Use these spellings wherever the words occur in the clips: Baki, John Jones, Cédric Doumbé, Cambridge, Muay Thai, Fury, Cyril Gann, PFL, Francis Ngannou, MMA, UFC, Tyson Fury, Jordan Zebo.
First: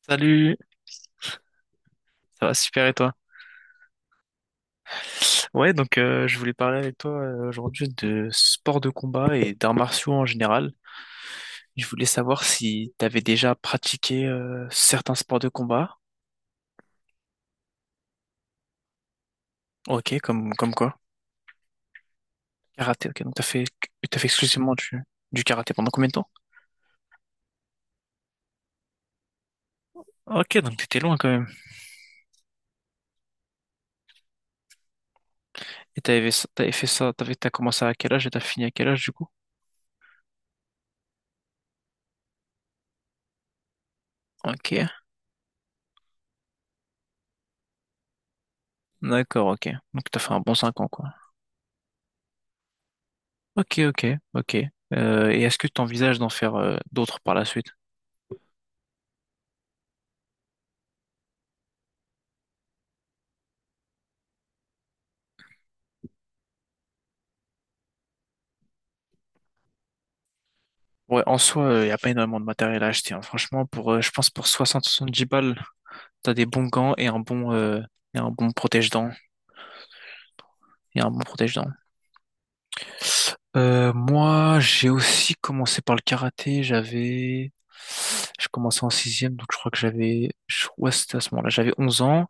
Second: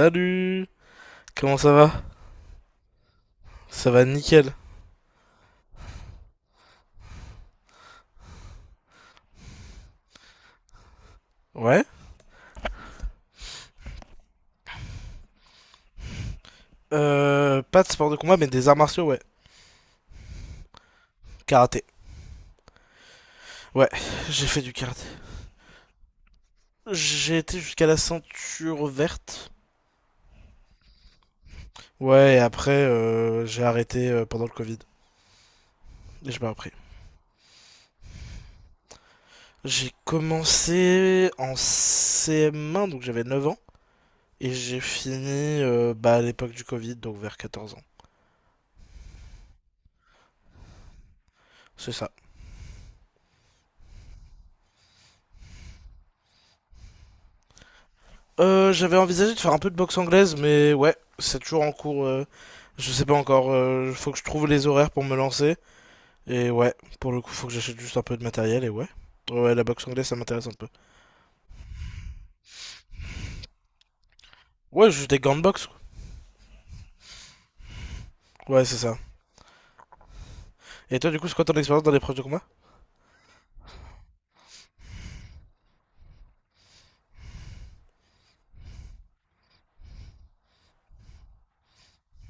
Salut, Comment ça va? ça va super et toi? Ça va nickel. Ouais, donc je voulais parler avec toi aujourd'hui de sport de combat et d'arts martiaux en général. Ouais. Je voulais savoir si t'avais déjà pratiqué certains sports de combat. Pas de sport de combat, mais des arts martiaux, ouais. Ok, comme quoi? Karaté. Karaté, ok, donc t'as fait Ouais, t'as fait j'ai fait du exclusivement du, karaté. du karaté pendant combien de temps? J'ai été jusqu'à la ceinture verte. Ok, donc t'étais loin quand même. Ouais, et après, j'ai arrêté pendant le Covid. Et Et j'ai pas repris. t'avais fait ça, t'as commencé à quel âge et t'as fini à quel âge du coup? J'ai commencé en CM1, donc j'avais 9 ans. Et Ok, j'ai fini bah, à l'époque du Covid, donc vers 14 ans. d'accord, ok. Donc t'as fait un bon 5 ans quoi. C'est ça. Ok, ok, ok. Et est-ce que tu envisages d'en faire d'autres par la suite? J'avais envisagé de faire un peu de boxe anglaise, mais ouais, c'est toujours en cours. Je sais pas encore. Faut que je trouve les horaires pour me lancer. Et ouais, pour le coup, faut que j'achète juste un peu de matériel. Et ouais, ouais, la boxe anglaise, ça m'intéresse un peu. Ouais, en soi, il n'y a pas énormément de matériel à acheter, hein. Franchement, pour, je pense pour soixante Ouais, juste des soixante-dix gants de balles, boxe. t'as des bons gants et un bon Ouais, c'est ça. protège-dents. Et Et un toi, du bon coup, c'est quoi ton protège expérience dans les proches de combat? Moi, j'ai aussi commencé par le karaté. Je commençais en sixième, donc je crois que ouais, c'était à ce moment-là, j'avais 11 ans.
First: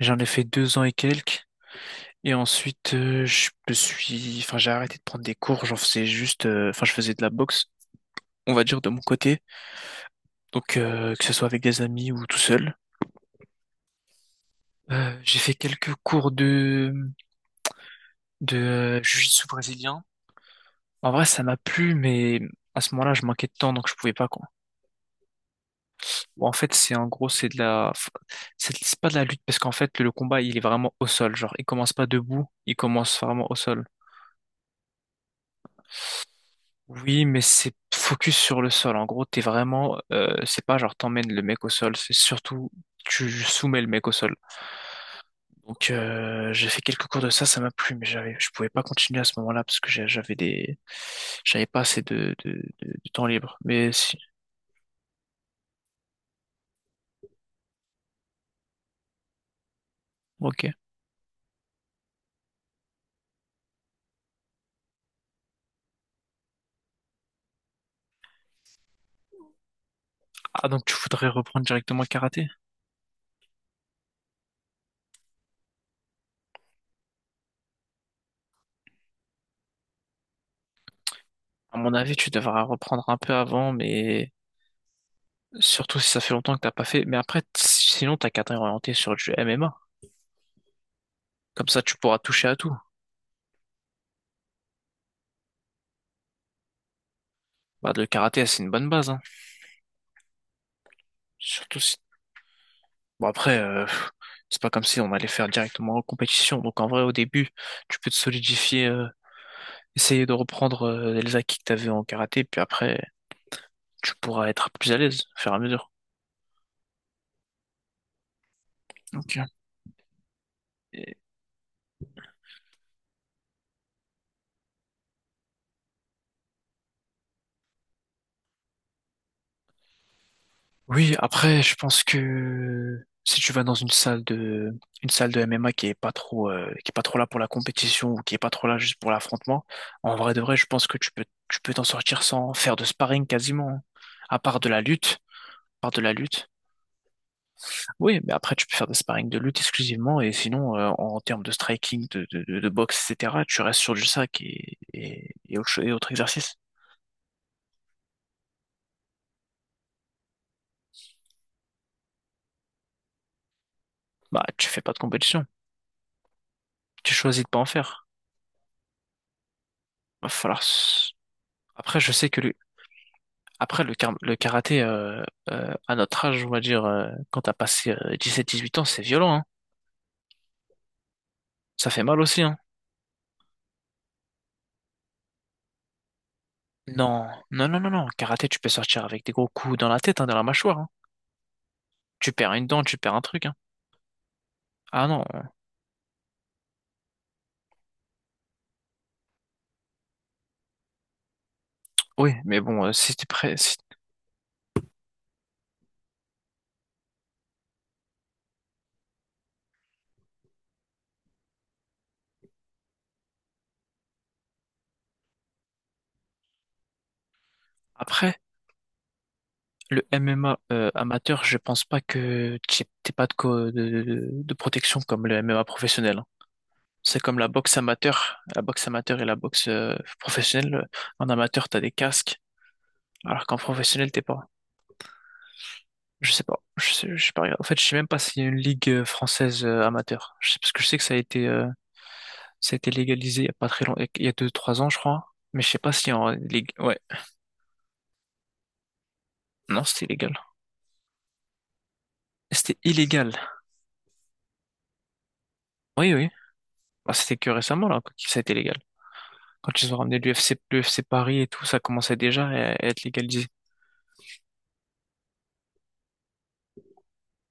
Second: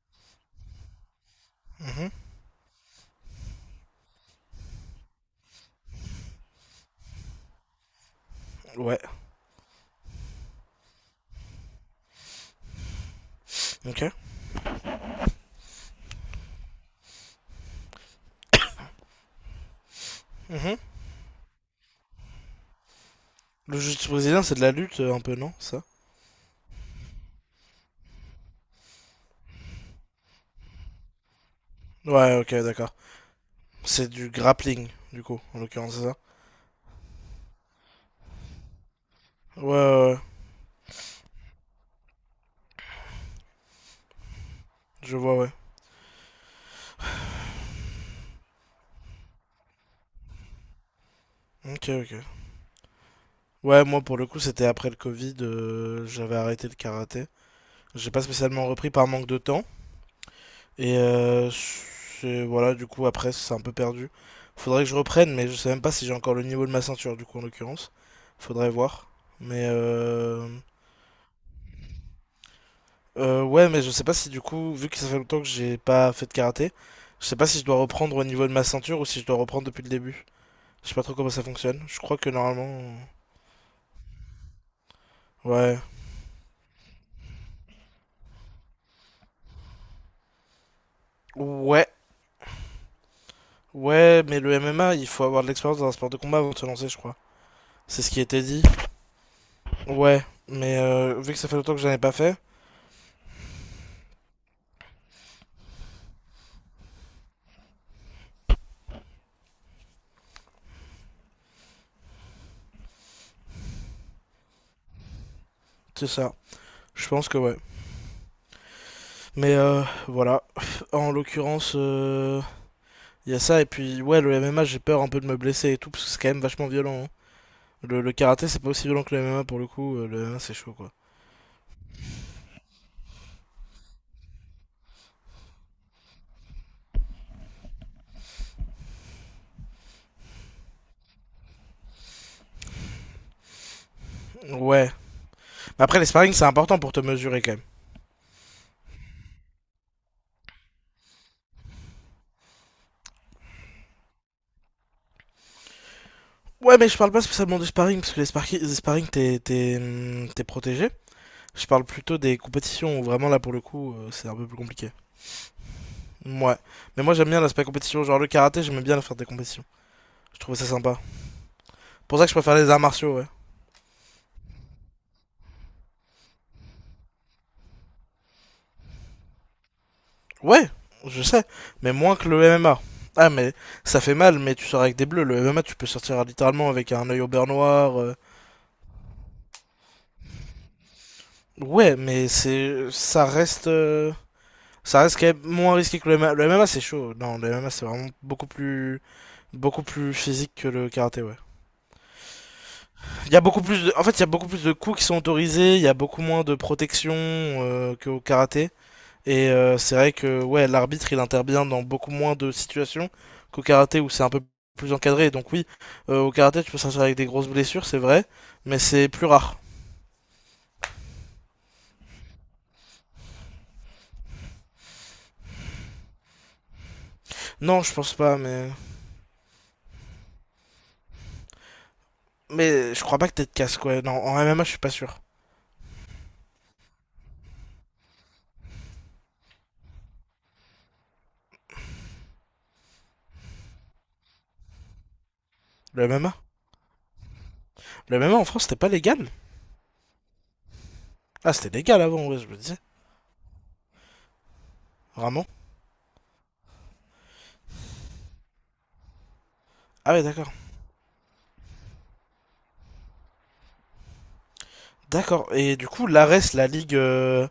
J'en ai fait 2 ans et quelques. Mhm. Et ensuite, enfin, j'ai arrêté de prendre des cours. J'en faisais enfin, je faisais de la boxe, on va dire de Ouais. mon côté. Donc, que ce soit avec des amis ou tout seul. Ok. J'ai fait quelques cours de jiu-jitsu brésilien. Mhm. En vrai, ça m'a plu, mais à ce moment-là, je manquais de temps, Le donc je jiu-jitsu pouvais pas. brésilien, c'est de la lutte un peu, non? Ça? Bon, en fait, c'est en gros, c'est pas de la lutte parce qu'en fait, le combat, il est vraiment au sol. Genre, il commence pas Ouais, debout, ok, il d'accord. commence vraiment au sol. C'est du grappling, du coup, en l'occurrence, c'est ça? Oui, mais c'est focus sur le sol. En gros, t'es Ouais, ouais, ouais. C'est pas genre t'emmènes le mec au sol, c'est surtout tu soumets le mec au sol. Je vois, ouais. Donc, j'ai fait quelques cours de ça, ça m'a plu, mais je pouvais pas continuer à ce moment-là parce que j'avais pas Ok, assez ok. De, temps libre. Ouais, Mais moi pour si, le coup, c'était après le Covid, j'avais arrêté le karaté. J'ai pas spécialement repris par manque de temps. ok. Et voilà, du coup, après, c'est un peu perdu. Faudrait que je reprenne, mais je sais même pas si j'ai encore le niveau de ma ceinture, du coup, en l'occurrence. Faudrait voir. Mais euh... Ah, donc tu voudrais reprendre directement le karaté? Ouais, mais je sais pas si du coup, vu que ça fait longtemps que j'ai pas fait de karaté, je sais pas si je dois reprendre au niveau de ma ceinture ou si je dois reprendre depuis le début. Je sais pas trop comment ça À fonctionne. mon Je avis, crois que tu devras normalement. reprendre un peu avant, mais Ouais. surtout si ça fait longtemps que t'as pas fait. Mais après, sinon, t'as qu'à t'orienter sur du MMA. Comme ça, Ouais, tu pourras toucher à tout. ouais, mais le MMA, il faut avoir de l'expérience dans un sport de combat avant de se lancer, je crois. Bah, C'est le ce qui était karaté, dit. c'est une bonne base, hein. Ouais, mais vu que ça fait longtemps Surtout que j'en si. ai pas fait, Bon, après, c'est pas comme si on allait faire directement en compétition. Donc, en vrai, au début, tu peux te solidifier, essayer de reprendre les acquis que t'avais en karaté. Puis après, tu pourras être plus à l'aise, au fur et à mesure. c'est ça. Je pense que ouais. Ok. Mais voilà. En l'occurrence, il y a ça. Et puis, ouais, le MMA, j'ai peur un peu de me blesser et tout, parce que c'est quand même vachement violent, hein. Le karaté, c'est pas aussi violent que le MMA pour le coup. Le MMA, c'est chaud, quoi. Oui, après, je pense que si tu vas dans une salle de MMA qui est pas trop, qui est pas trop là pour la compétition ou qui est pas trop là juste pour l'affrontement, en vrai de vrai, je pense que tu peux t'en sortir sans faire de sparring quasiment, hein. à part de la Ouais. lutte, à Mais part après, de les la sparring, c'est lutte. important pour te mesurer quand même. Oui, mais après, tu peux faire des sparring de lutte exclusivement et sinon, en termes de striking, de boxe, etc., tu restes sur du sac et, et autre exercice. Ouais, mais je parle pas spécialement du sparring, parce que les sparring, t'es protégé. Je parle plutôt des compétitions où vraiment là pour le coup c'est un Bah, peu plus tu fais compliqué. pas de compétition. Ouais. Mais Tu moi j'aime bien choisis de pas l'aspect en compétition, faire. genre le karaté j'aimais bien faire des compétitions. Va Je trouvais falloir. ça sympa. Après, je Pour ça que sais je que le préfère les arts martiaux, ouais. Après, le, kar- le karaté, à notre âge, on va dire, quand t'as passé 17-18 ans, c'est violent, hein. Ouais, je sais, Ça mais fait moins mal que aussi, le hein. MMA. Ah mais ça fait mal, mais tu sors avec des bleus. Le MMA tu peux sortir littéralement avec un œil Non, au beurre non, non, non, noir. non. euh. Karaté, tu peux sortir avec des gros coups dans la tête, hein, dans la mâchoire, hein. Ouais, mais Tu perds une dent, c'est tu perds un ça truc, hein. reste Ah non, quand euh, même moins risqué que le MMA. Le MMA c'est chaud. Non, le MMA c'est vraiment beaucoup plus physique que le karaté, ouais. oui, mais bon, si t'es Il y a prêt. beaucoup plus de... En fait, il y a beaucoup plus de coups qui sont autorisés, il y a beaucoup moins de protection qu'au karaté. Et c'est vrai que ouais, l'arbitre, il intervient dans beaucoup moins de situations qu'au karaté où c'est un peu plus encadré. Donc oui, au karaté, tu peux sortir avec des grosses blessures, c'est vrai, Après, mais c'est plus rare. le MMA amateur, je pense pas que t'aies pas de, de protection comme le MMA professionnel, hein. C'est comme la boxe Non, je pense pas, amateur, mais... et la boxe professionnelle. En amateur, t'as des casques, Mais je crois pas que t'aies alors de qu'en casque, quoi. professionnel, Non, t'es pas. en MMA, je suis pas sûr. Je sais pas. Je sais pas. En fait, je sais même pas s'il y a une ligue française amateur. Je sais, parce que je sais que ça a été légalisé il y a pas très longtemps, il y a 2-3 ans, je crois. Mais je sais pas Le s'il y a en MMA. ligue. Ouais. En France, c'était pas légal. Non, c'était illégal. Ah, c'était légal avant, ouais, je me disais. C'était illégal. Vraiment? Oui, oui. Bah, c'était que récemment là que ça a été légal. Quand ils ont Ah ramené ouais, d'accord. l'UFC, l'UFC Paris et tout, ça commençait déjà à être légalisé. D'accord. Et du coup, l'ARES, la ligue... euh,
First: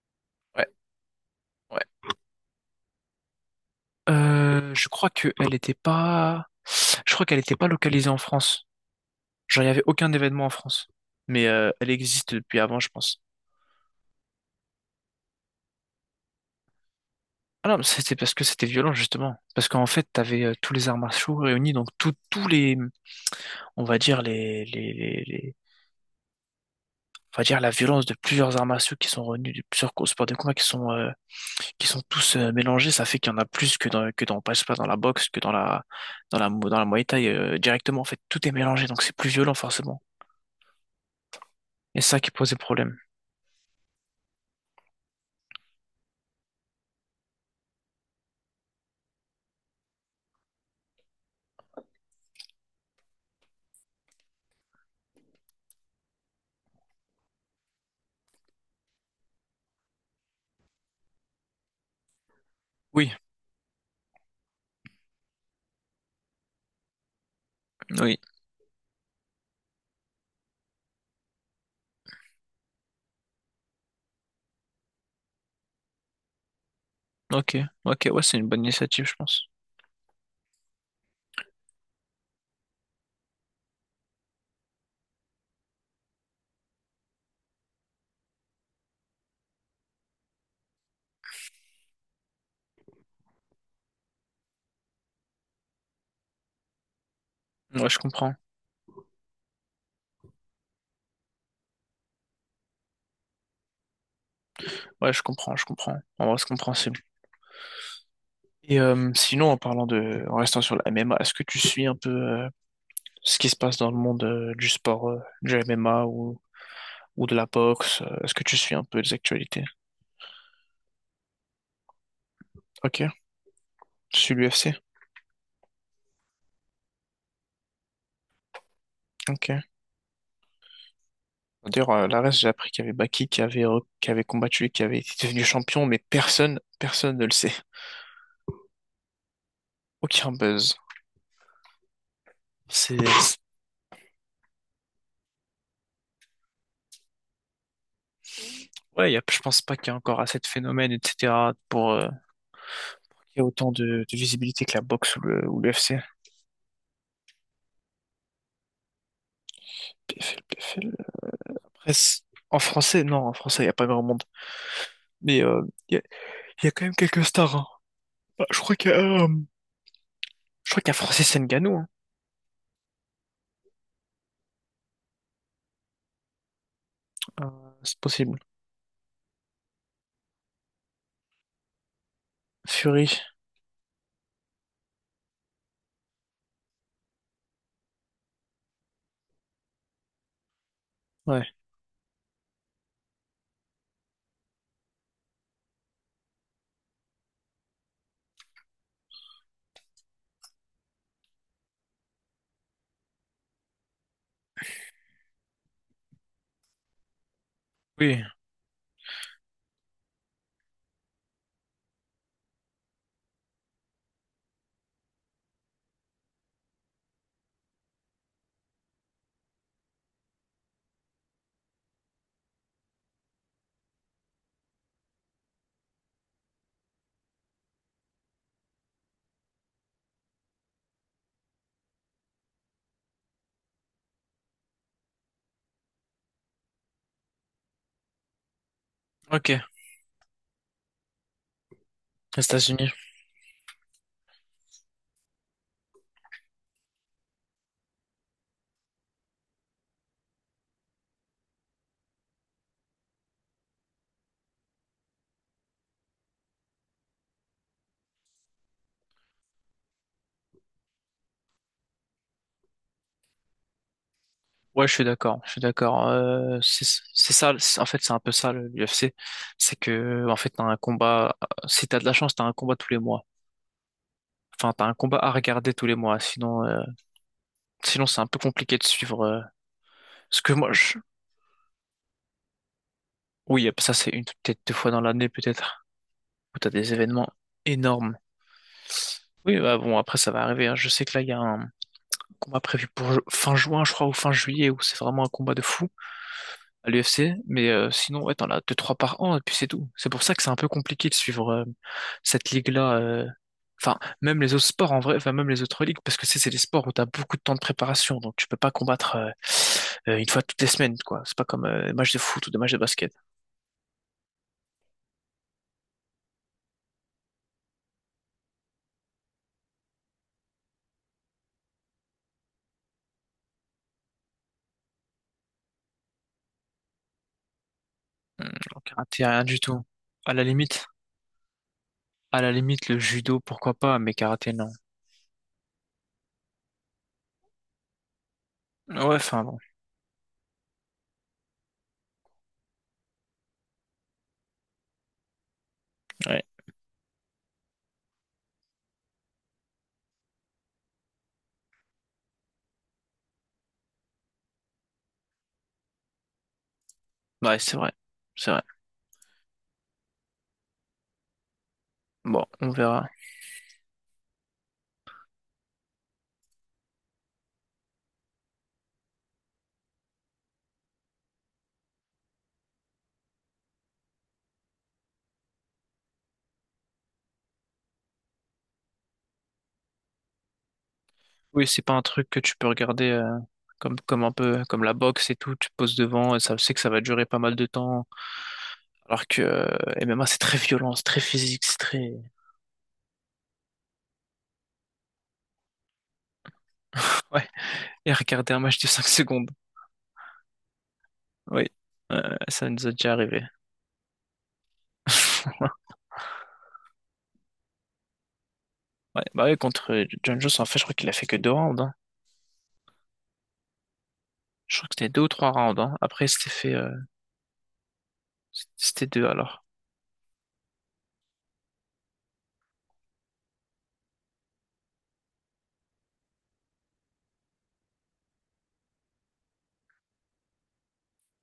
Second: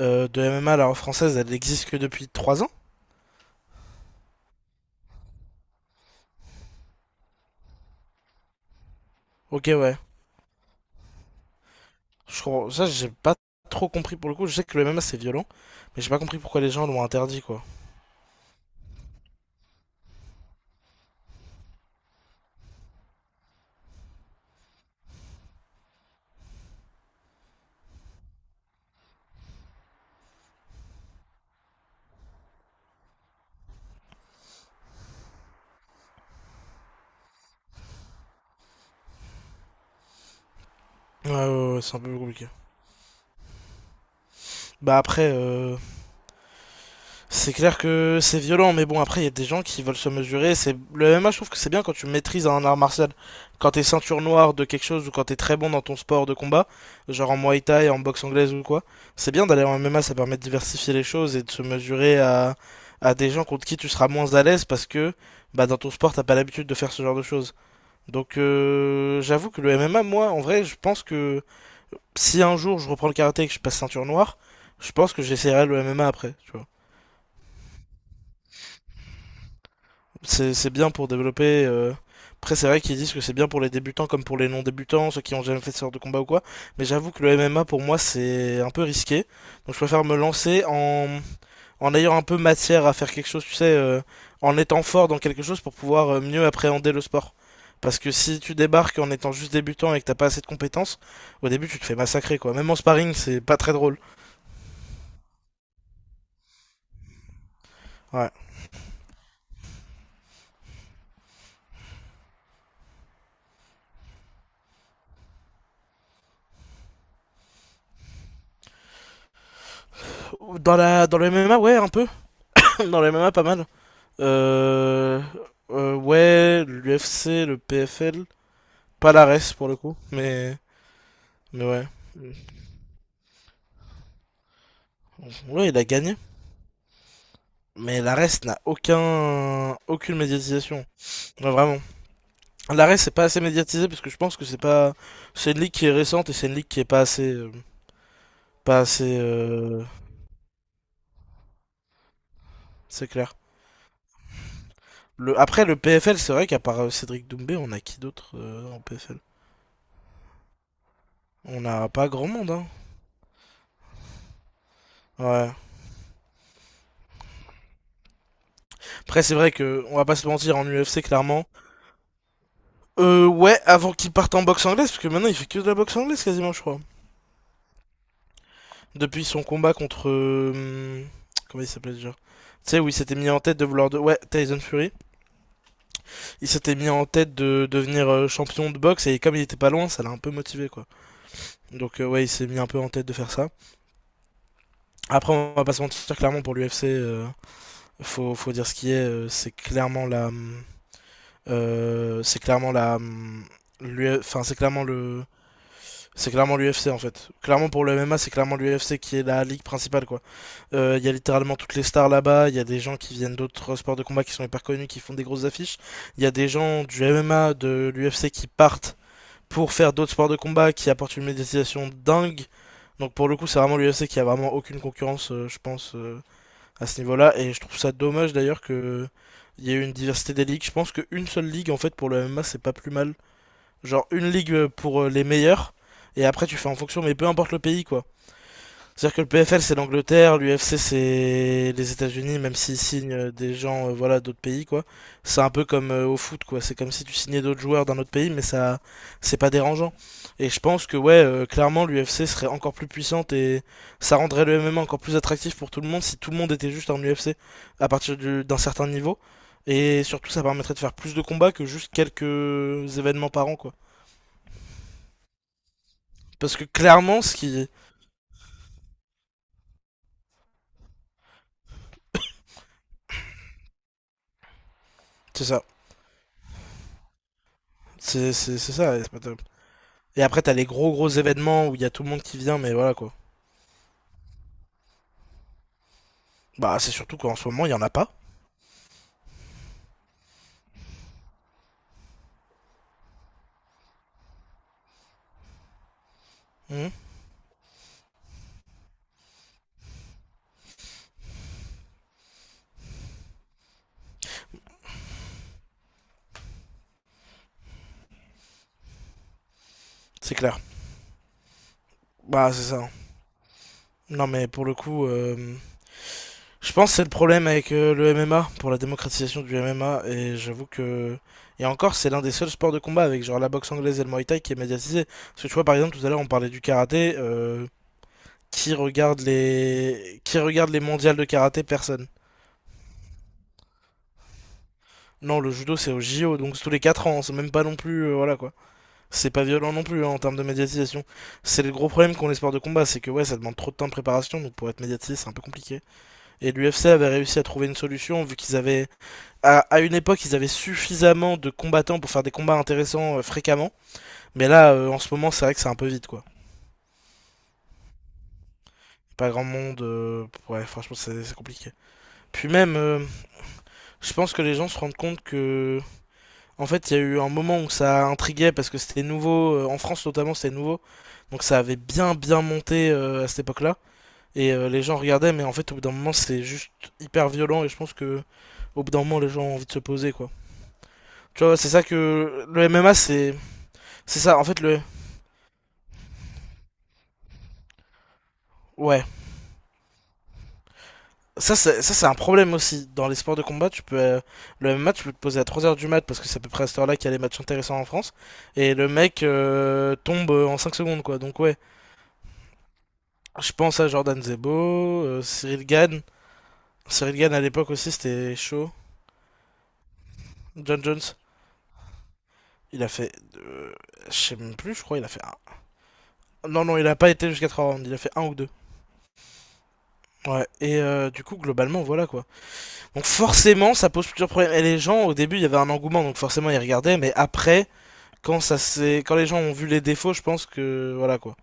euh, de Ouais, MMA, la française, elle ouais. existe que depuis 3 ans. Je crois que elle était pas. Je crois qu'elle était pas localisée en France. Genre, il Ok, y avait ouais. aucun événement en France. Mais elle existe Je depuis crois... avant, Ça, je j'ai pense. pas trop compris pour le coup. Je sais que le MMA, c'est violent, mais j'ai pas compris pourquoi les gens l'ont interdit, quoi. Ah non, mais c'était parce que c'était violent justement. Parce qu'en fait, t'avais tous les arts martiaux réunis, donc tous les, on va dire on va dire la violence de plusieurs arts martiaux qui sont réunis, de plusieurs sports de combat qui sont tous mélangés. Ça fait qu'il y en a plus que dans, je sais pas, dans la boxe, que dans la, dans la Muay Thai directement. En fait, tout est mélangé, donc c'est plus violent forcément. Ouais, ouais, ouais, c'est Et un c'est peu ça qui compliqué. posait problème. Bah après, c'est clair que c'est violent, mais bon, après, il y a des gens qui veulent se mesurer. C'est Le MMA, je trouve que c'est bien quand tu maîtrises un art martial. Quand t'es ceinture noire de quelque chose ou quand t'es très bon dans ton sport de combat, genre en Muay Thai, en boxe anglaise ou quoi, c'est bien d'aller en MMA, ça permet de diversifier les choses et de se mesurer à, Oui, des gens contre qui tu seras moins à l'aise parce que bah, dans ton sport, t'as pas l'habitude de faire ce genre de choses. oui. Donc, j'avoue que le MMA, moi, en vrai, je pense que si un jour je reprends le karaté et que je passe ceinture noire, je pense que j'essaierai le MMA après, tu vois. Ok, ok, ouais, c'est une bonne initiative, je pense. C'est bien pour développer. Après, c'est vrai qu'ils disent que c'est bien pour les débutants comme pour les non-débutants, ceux qui ont jamais fait de sport de combat ou quoi. Mais j'avoue que le MMA pour moi c'est un peu risqué. Donc je préfère me lancer en, ayant un peu matière à faire quelque chose, tu sais, en étant fort dans quelque chose pour pouvoir mieux appréhender le sport. Ouais, je Parce que comprends. si tu débarques en étant juste débutant et que t'as pas assez de compétences, au début tu te fais massacrer quoi. Même en sparring, c'est pas très drôle. Ouais, je comprends, je comprends. En vrai, je comprends. Ouais. Et sinon, en restant sur la MMA, est-ce que tu suis un peu ce qui se passe dans le monde du sport, du MMA ou, de la boxe? Est-ce que tu suis un peu les actualités? Dans le MMA, ouais, un peu. Ok, Dans le MMA, pas mal. je suis l'UFC. Euh, ouais, l'UFC, le PFL, pas la reste Ok. pour le coup, mais ouais. D'ailleurs, là, reste, j'ai appris qu'il y avait Baki qui avait combattu et qui avait été devenu Ouais, il champion, a mais gagné. personne, personne ne le sait. Mais la reste n'a aucun aucune Aucun buzz. médiatisation. Ouais, vraiment. La C'est, reste c'est pas c'est- assez médiatisé parce que je pense que c'est pas c'est une ligue qui est récente et c'est une ligue qui est pas assez euh, pas ouais, assez je pense pas euh, qu'il y a encore assez de phénomènes, etc. pour c'est clair. qu'il y ait autant de visibilité que la boxe ou Le ou après le l'UFC. PFL, c'est vrai qu'à part Cédric Doumbé, on a qui d'autre en PFL? PFL, On n'a après, pas grand monde, en hein. français, non, en français, il n'y a pas grand monde. Mais Ouais. Il y a, y a quand même quelques stars, hein. Bah, Après c'est vrai que on va pas se mentir en je crois qu'il y a UFC Francis clairement. Ngannou, hein. Ouais, avant qu'il parte en boxe anglaise, parce que maintenant il fait que de la boxe anglaise quasiment, je crois. Euh, c'est possible. Depuis son combat contre, comment il s'appelait déjà? Tu sais, où il Fury, s'était mis en tête de vouloir. De... Ouais, Tyson Fury. Il s'était mis en tête de devenir champion de boxe, et comme il était pas loin, ça l'a un peu motivé, quoi. ouais. Donc, ouais, il s'est mis un peu en tête de faire ça. Après, on va pas se mentir, clairement, pour l'UFC, faut dire ce qui est, c'est clairement la. Enfin, c'est clairement le C'est clairement l'UFC en fait. Clairement pour le MMA, Oui, c'est clairement l'UFC qui est la ligue principale, quoi. Il y a littéralement toutes les stars là-bas, il y a des gens qui viennent d'autres sports de combat qui sont hyper connus, qui font des grosses affiches. Il y a des gens du MMA, de l'UFC qui partent pour faire d'autres sports de combat qui apportent une médiatisation dingue. Donc pour le coup, c'est vraiment l'UFC qui a vraiment aucune concurrence, je pense, à ce niveau-là. Et je trouve ça dommage d'ailleurs que il y ait une diversité des ligues. Je pense qu'une seule ligue en fait pour le MMA, c'est pas plus mal. Genre une ligue pour les meilleurs. Et après, tu fais en fonction, mais peu importe le pays, quoi. C'est-à-dire que le ok. PFL, c'est l'Angleterre, l'UFC, c'est les États-Unis, Les même s'ils États-Unis. signent des gens, voilà, d'autres pays, quoi. C'est un peu comme au foot, quoi. C'est comme si tu signais d'autres joueurs d'un autre pays, mais ça, c'est pas dérangeant. Et je pense que, ouais, clairement, l'UFC serait encore plus puissante et ça rendrait le MMA encore plus attractif pour tout le monde si tout le monde était juste en UFC à partir d'un certain niveau. Et surtout, ça permettrait de faire plus de combats que juste quelques événements par an, quoi. Ouais, je suis d'accord. Je suis d'accord. Parce Euh, que c'est clairement, c'est ce ça. qui. En fait, c'est un peu ça l'UFC. C'est que, en fait, t'as un combat. Si t'as de la chance, t'as un combat tous les mois. Enfin, t'as un combat à C'est ça. regarder tous les mois. Sinon, c'est un peu compliqué de Ça, et c'est pas suivre. Top. Et Ce après, que t'as les moi, gros je. gros événements où il y a tout le monde qui vient, mais voilà quoi. Oui, ça c'est une peut-être deux fois dans l'année, peut-être, où t'as Bah, des c'est surtout événements qu'en ce moment, il y en a pas. énormes. Oui, bah bon, après ça va arriver, hein. Je sais que là, il y a un combat prévu pour fin juin, je crois, ou fin juillet, où c'est vraiment un combat de fou à Mhm. l'UFC. Mais sinon, ouais, t'en as 2-3 par an, et puis c'est tout. C'est pour ça que c'est un peu compliqué de suivre cette ligue-là. Enfin, même les autres sports en vrai, enfin même les autres ligues, parce que c'est des sports où t'as beaucoup de temps de préparation, donc tu peux pas combattre une C'est fois clair. toutes les semaines, quoi. C'est pas comme des matchs de foot ou Bah, des c'est matchs de ça. basket. Non, mais pour le coup, je pense que c'est le problème avec le MMA, pour la démocratisation du MMA, et j'avoue que. Et encore, c'est l'un des seuls sports de combat avec genre la boxe anglaise et le Muay Thai qui est médiatisé. Parce que tu vois, par exemple, tout à l'heure, on parlait du karaté. euh, Hmm. Qui regarde Karaté, rien du tout. les À la limite, mondiales de karaté? Personne. à la limite, le judo, pourquoi pas, mais karaté, non. Non, le judo c'est au JO, donc c'est tous les 4 ans, c'est même pas non plus, voilà quoi. Ouais, C'est enfin pas bon. violent non plus, hein, en termes de médiatisation. C'est le gros problème qu'ont les sports de combat, c'est que ouais, ça demande trop de temps de préparation, donc pour être médiatisé c'est un peu compliqué. Ouais, Et l'UFC avait réussi à trouver une solution, vu qu'ils avaient, à, une époque, ils avaient suffisamment de combattants pour faire des combats intéressants fréquemment, mais là en ce moment c'est vrai que c'est un peu vite, quoi. ouais, c'est vrai. C'est vrai. Pas grand monde, ouais, franchement c'est compliqué. Bon, Puis on même, verra. je pense que les gens se rendent compte que en fait, il y a eu un moment où ça intriguait parce que c'était nouveau, en France notamment, c'était nouveau. Donc ça avait bien bien monté à cette époque-là et les gens regardaient mais en fait au bout d'un moment c'est juste hyper violent et je pense que au bout d'un moment les gens ont envie de se poser, quoi. Tu vois, Oui, c'est c'est ça pas un truc que que tu le peux MMA regarder c'est comme, c'est comme un ça en fait, peu le comme la boxe et tout, tu te poses devant et ça, c'est que ça va durer pas mal de temps. ouais. Alors que MMA, c'est très violent, c'est très Ça physique, c'est c'est ça c'est très. un problème aussi dans les sports de combat, tu peux le MMA tu peux te poser à 3 heures du mat parce que c'est à peu près à cette heure-là qu'il y a les matchs Ouais, intéressants en France et regarder un et match de le 5 mec secondes. Tombe en 5 secondes, quoi. Donc ouais, Oui, ça nous est déjà arrivé. je pense à Jordan Zebo, Cyril Gann. Cyril Gann à l'époque aussi c'était chaud. Ouais, bah ouais, contre John Jones, en fait, John je crois qu'il a Jones, fait que 2 rounds, hein. il a fait, je sais même plus, Je je crois que crois, il a c'était deux fait ou trois un. rounds. hein. Après, il s'était Non, fait. non, il a pas été jusqu'à 3 rounds, il a fait un ou deux. C'était deux alors. Ouais, et du coup, globalement, voilà quoi. Donc forcément, ça pose plusieurs problèmes. Et les gens, au début, il y avait un engouement, donc forcément, ils regardaient, mais après, quand les gens ont vu les défauts, je pense que, voilà quoi.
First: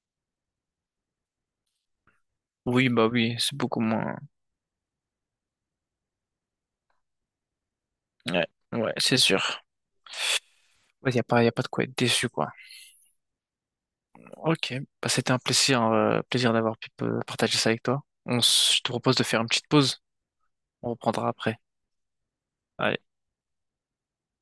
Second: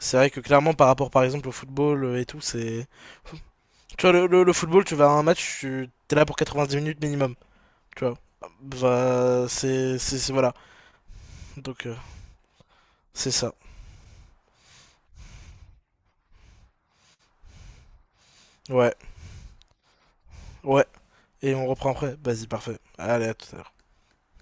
C'est vrai que clairement, par rapport par exemple au football et tout, c'est. Oui, bah oui, c'est beaucoup Tu vois, moins. le football, tu vas à un match, tu t'es là pour 90 minutes minimum. Tu vois. Ouais, ouais, c'est Bah, sûr. c'est, c'est, c'est- voilà. Il n'y a pas, y a pas de quoi Donc, être déçu, quoi. c'est ça. Ok, bah c'était un plaisir, d'avoir pu partager ça avec toi. Je te Ouais, propose de faire une petite pause. ouais. On reprendra Et après. on reprend après. Vas-y, parfait. Allez. Allez, à tout à l'heure.